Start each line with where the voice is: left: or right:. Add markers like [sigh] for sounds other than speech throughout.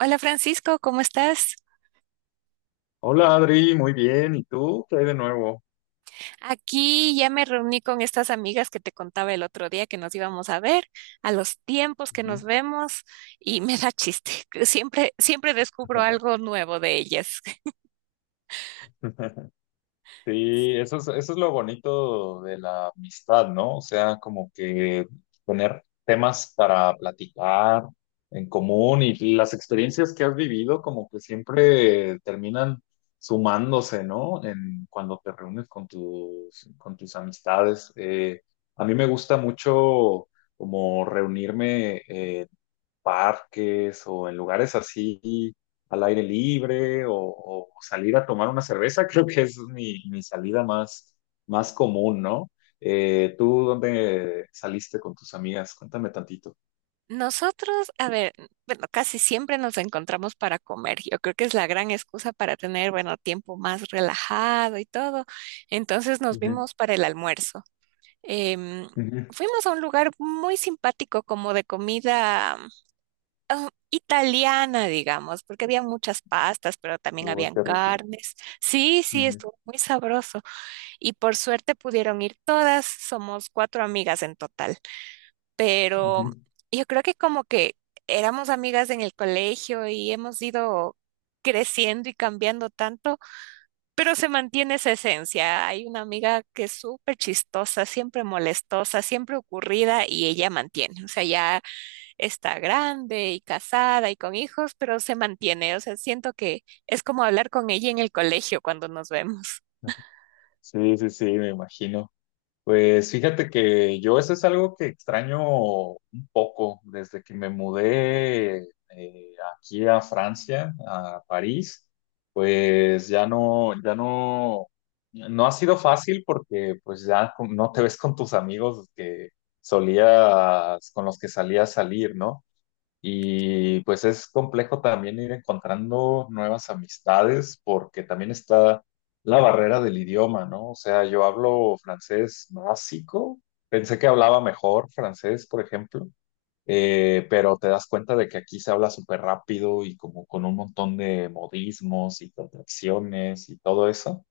right: Hola Francisco, ¿cómo estás?
left: Hola Adri, muy bien. ¿Y tú? ¿Qué hay de nuevo?
right: Aquí ya me reuní con estas amigas que te contaba el otro día que nos íbamos a ver, a los tiempos que nos
left: Ujú.
right: vemos y me da chiste, [laughs] que siempre siempre descubro
left: Ajá.
right: algo nuevo de ellas. [laughs]
left: [laughs] Sí, eso es lo bonito de la amistad, ¿no? O sea, como que tener temas para platicar en común y las experiencias que has vivido como que siempre terminan sumándose, ¿no? En cuando te reúnes con con tus amistades. A mí me gusta mucho como reunirme parques o en lugares así al aire libre o salir a tomar una cerveza, [laughs] creo que esa es mi salida más común, ¿no? ¿Tú dónde saliste con tus amigas? Cuéntame tantito.
right: Nosotros, a ver, bueno, casi siempre nos encontramos para comer. Yo creo que es la gran excusa para tener, bueno, tiempo más relajado y todo. Entonces nos
left: Ujú,
right: vimos para el almuerzo. Em,
left: ujú.
right: fuimos a un lugar muy simpático como de comida italiana, digamos, porque había muchas pastas, pero también
left: Uy,
right: habían
left: qué rico.
right: carnes. Sí, sí,
left: Ujú,
right: estuvo muy sabroso. Y por suerte pudieron ir todas, somos cuatro amigas en total. Pero
left: ujú.
right: yo creo que como que éramos amigas en el colegio y hemos ido creciendo y cambiando tanto, pero se mantiene esa esencia. Hay una amiga que es súper chistosa, siempre molestosa, siempre ocurrida y ella mantiene. O sea, ya está grande y casada y con hijos, pero se mantiene. O sea, siento que es como hablar con ella en el colegio cuando nos vemos.
left: Sí, me imagino. Pues fíjate que yo eso es algo que extraño un poco desde que me mudé aquí a Francia, a París, pues no ha sido fácil porque pues ya no te ves con tus amigos que solías, con los que salías a salir, ¿no? Y pues es complejo también ir encontrando nuevas amistades porque también está la barrera del idioma, ¿no? O sea, yo hablo francés básico, pensé que hablaba mejor francés, por ejemplo, pero te das cuenta de que aquí se habla súper rápido y como con un montón de modismos y contracciones y todo eso.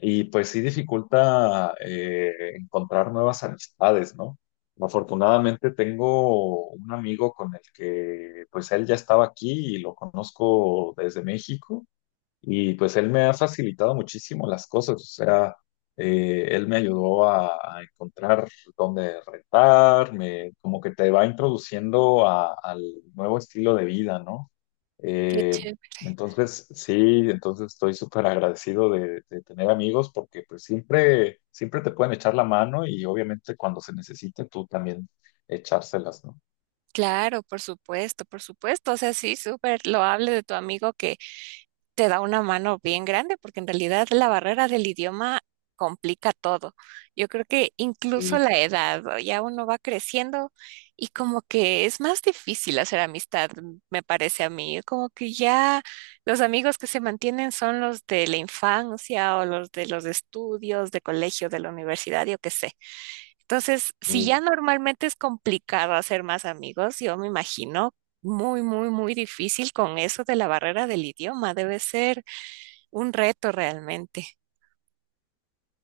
left: Y pues sí dificulta encontrar nuevas amistades, ¿no? Afortunadamente tengo un amigo con el que pues él ya estaba aquí y lo conozco desde México y pues él me ha facilitado muchísimo las cosas, o sea, él me ayudó a encontrar dónde rentar, me, como que te va introduciendo al nuevo estilo de vida, ¿no?
right: Qué
left: Eh,
right: chévere.
left: entonces estoy súper agradecido de tener amigos porque pues siempre te pueden echar la mano y obviamente cuando se necesite tú también echárselas, ¿no?
right: Claro, por supuesto, por supuesto. O sea, sí, súper loable de tu amigo que te da una mano bien grande, porque en realidad la barrera del idioma complica todo. Yo creo que incluso
left: Sí,
right: la edad, o ya uno va creciendo y como que es más difícil hacer amistad, me parece a mí. Como que ya los amigos que se mantienen son los de la infancia o los de los estudios, de colegio, de la universidad, yo qué sé. Entonces, si ya
left: sí.
right: normalmente es complicado hacer más amigos, yo me imagino muy, muy, muy difícil con eso de la barrera del idioma. Debe ser un reto realmente.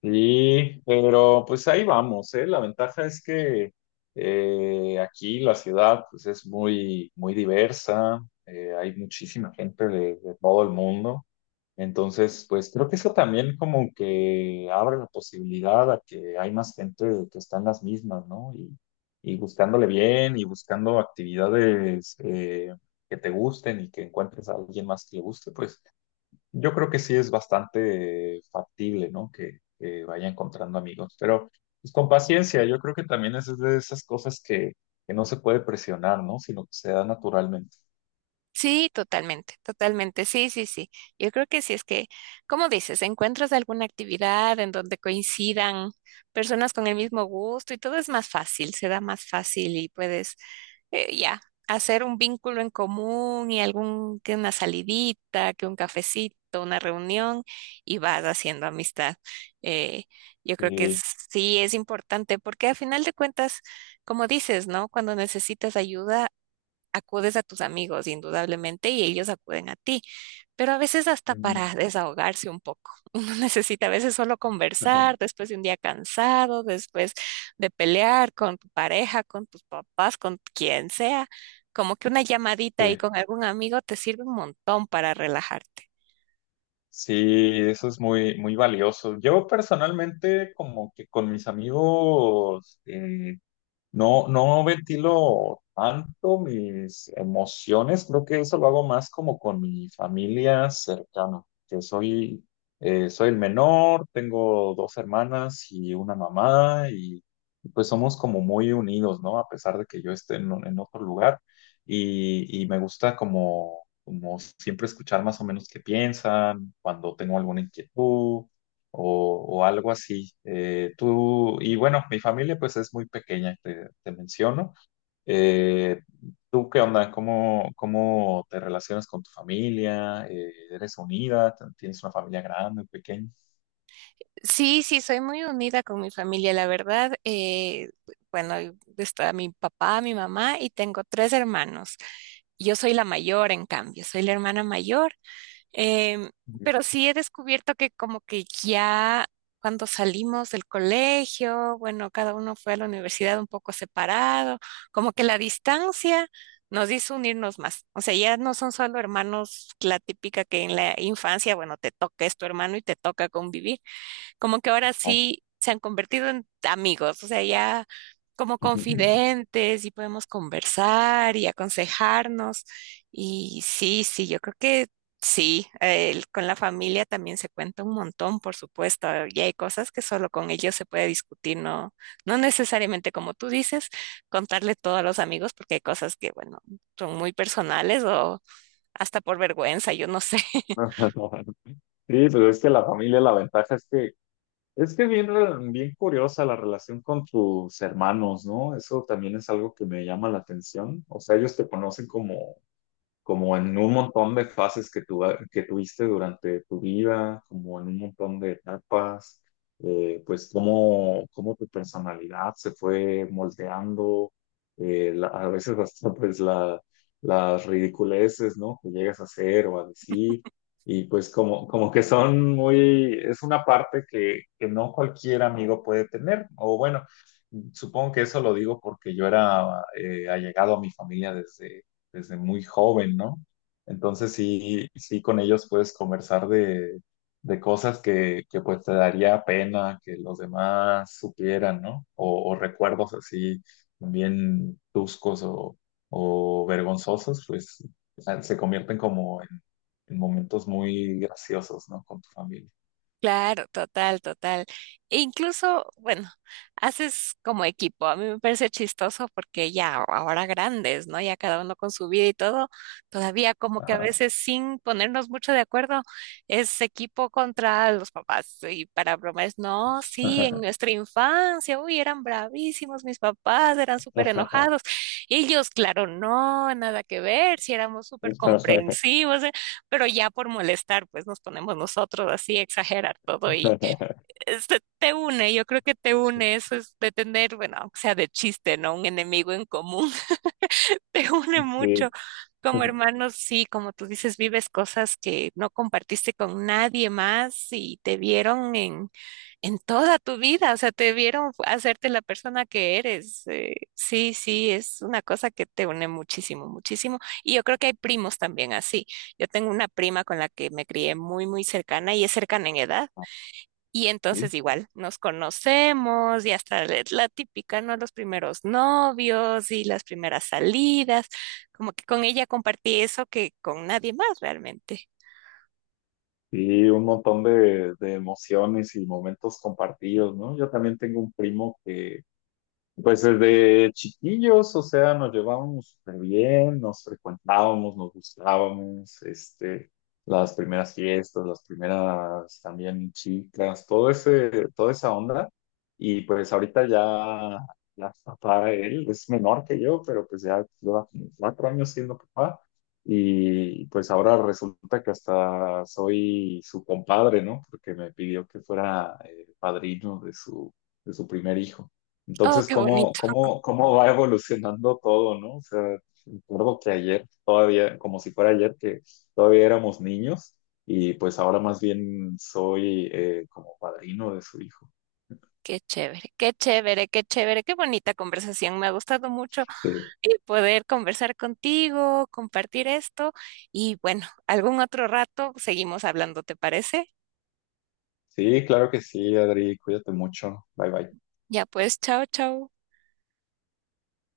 left: Sí, pero pues ahí vamos, ¿eh? La ventaja es que aquí la ciudad pues es muy diversa, hay muchísima gente de todo el mundo, entonces pues creo que eso también como que abre la posibilidad a que hay más gente que está en las mismas, ¿no? Y buscándole bien y buscando actividades que te gusten y que encuentres a alguien más que le guste, pues. Yo creo que sí es bastante factible, ¿no? Que vaya encontrando amigos, pero pues, con paciencia, yo creo que también es de esas cosas que no se puede presionar, ¿no? Sino que se da naturalmente.
right: Sí, totalmente, totalmente, sí, sí, sí. Yo creo que sí es que, como dices, encuentras alguna actividad en donde coincidan personas con el mismo gusto y todo es más fácil, se da más fácil y puedes ya, hacer un vínculo en común y algún, que una salidita, que un cafecito, una reunión y vas haciendo amistad. Eh, yo creo que
left: Y,
right: sí es importante porque al final de cuentas, como dices, ¿no? Cuando necesitas ayuda, acudes a tus amigos indudablemente y ellos acuden a ti. Pero a veces hasta
left: mm,
right: para desahogarse un poco. [laughs] Uno necesita a veces solo
left: ajá,
right: conversar después de un día cansado, después de pelear con tu pareja, con tus papás, con quien sea. Como que una llamadita ahí
left: sí,
right: con algún amigo te sirve un montón para relajarte.
left: sí, eso es muy valioso. Yo personalmente, como que con mis amigos, no, no ventilo tanto mis emociones, creo que eso lo hago más como con mi familia cercana, que soy, soy el menor, tengo dos hermanas y una mamá y pues somos como muy unidos, ¿no? A pesar de que yo esté en otro lugar y me gusta como siempre escuchar más o menos qué piensan, cuando tengo alguna inquietud o algo así. Y bueno, mi familia pues es muy pequeña, te menciono. Eh, ¿Tú qué onda? Cómo te relacionas con tu familia? ¿Eres unida? ¿Tienes una familia grande, pequeña?
right: Sí, sí, soy muy unida con mi familia, la verdad. Bueno, y está mi papá, mi mamá y tengo tres hermanos. Yo soy la mayor, en cambio, soy la hermana mayor. Em, pero sí he descubierto que como que ya cuando salimos del colegio, bueno, cada uno fue a la universidad un poco separado, como que la distancia nos hizo unirnos más. O sea, ya no son solo hermanos, la típica que en la infancia, bueno, te toca, es tu hermano y te toca convivir, como que ahora
left: No.
right: sí se han convertido en amigos, o sea, ya como
left: [laughs]
right: confidentes y podemos conversar y aconsejarnos. Y sí, sí, yo creo que sí, con la familia también se cuenta un montón, por supuesto, y hay cosas que solo con ellos se puede discutir, no, no necesariamente como tú dices, contarle todo a los amigos, porque hay cosas que, bueno, son muy personales o hasta por vergüenza, yo no sé. [laughs]
left: Sí, pero es que la familia, la ventaja es que bien, bien curiosa la relación con tus hermanos, ¿no? Eso también es algo que me llama la atención. O sea, ellos te conocen como como en un montón de fases que tuviste durante tu vida, como en un montón de etapas, pues cómo tu personalidad se fue moldeando, a veces hasta [laughs] pues las ridiculeces, ¿no? Que llegas a hacer o a decir, y pues como, como que son muy, es una parte que no cualquier amigo puede tener, o bueno, supongo que eso lo digo porque yo era allegado a mi familia desde desde muy joven, ¿no? Entonces sí, sí con ellos puedes conversar de cosas que pues te daría pena que los demás supieran, ¿no? O recuerdos así bien tuscos o vergonzosos, pues se convierten como en momentos muy graciosos, ¿no? Con tu familia.
right: Claro, total, total. E incluso, bueno, haces como equipo. A mí me parece chistoso porque ya ahora grandes, ¿no? Ya cada uno con su vida y todo, todavía como que a
left: Ajá.
right: veces sin ponernos mucho de acuerdo, es equipo contra los papás. Y para bromas, no, sí, en
left: [laughs]
right: nuestra infancia, uy, eran bravísimos mis papás, eran súper enojados. Ellos, claro, no, nada que ver, si éramos súper comprensivos. Pero ya por molestar, pues nos ponemos nosotros así a exagerar todo y este, te une, yo creo que te une eso es de tener, bueno, aunque sea de chiste, ¿no? Un enemigo en común, [laughs] te une mucho.
left: Sí.
right: Como hermanos, sí, como tú dices, vives cosas que no compartiste con nadie más y te vieron en toda tu vida, o sea, te vieron hacerte la persona que eres. Sí, sí, es una cosa que te une muchísimo, muchísimo. Y yo creo que hay primos también así. Yo tengo una prima con la que me crié muy, muy cercana y es cercana en edad. Y entonces
left: Sí.
right: igual nos conocemos y hasta la típica, ¿no? Los primeros novios y las primeras salidas, como que con ella compartí eso que con nadie más realmente.
left: Y un montón de emociones y momentos compartidos, ¿no? Yo también tengo un primo pues desde chiquillos, o sea, nos llevábamos súper bien, nos frecuentábamos, nos gustábamos, este, las primeras fiestas, las primeras también chicas, toda esa onda. Y pues ya papá, él es menor que yo, pero pues ya lleva como 4 años siendo papá. Y pues ahora resulta que hasta soy su compadre, ¿no? Porque me pidió que fuera padrino de su primer hijo.
right: Oh,
left: Entonces,
right: qué bonito,
left: cómo va evolucionando todo, ¿no? O sea, recuerdo que ayer, todavía, como si fuera ayer, que todavía éramos niños y pues ahora más bien soy como padrino de su hijo.
right: qué chévere, qué chévere, qué chévere, qué bonita conversación. Me ha gustado mucho
left: Sí.
right: y poder conversar contigo, compartir esto y bueno, algún otro rato seguimos hablando, ¿te parece?
left: Sí, claro que sí, Adri, cuídate mucho. Bye bye.
right: Ya pues, chao, chao.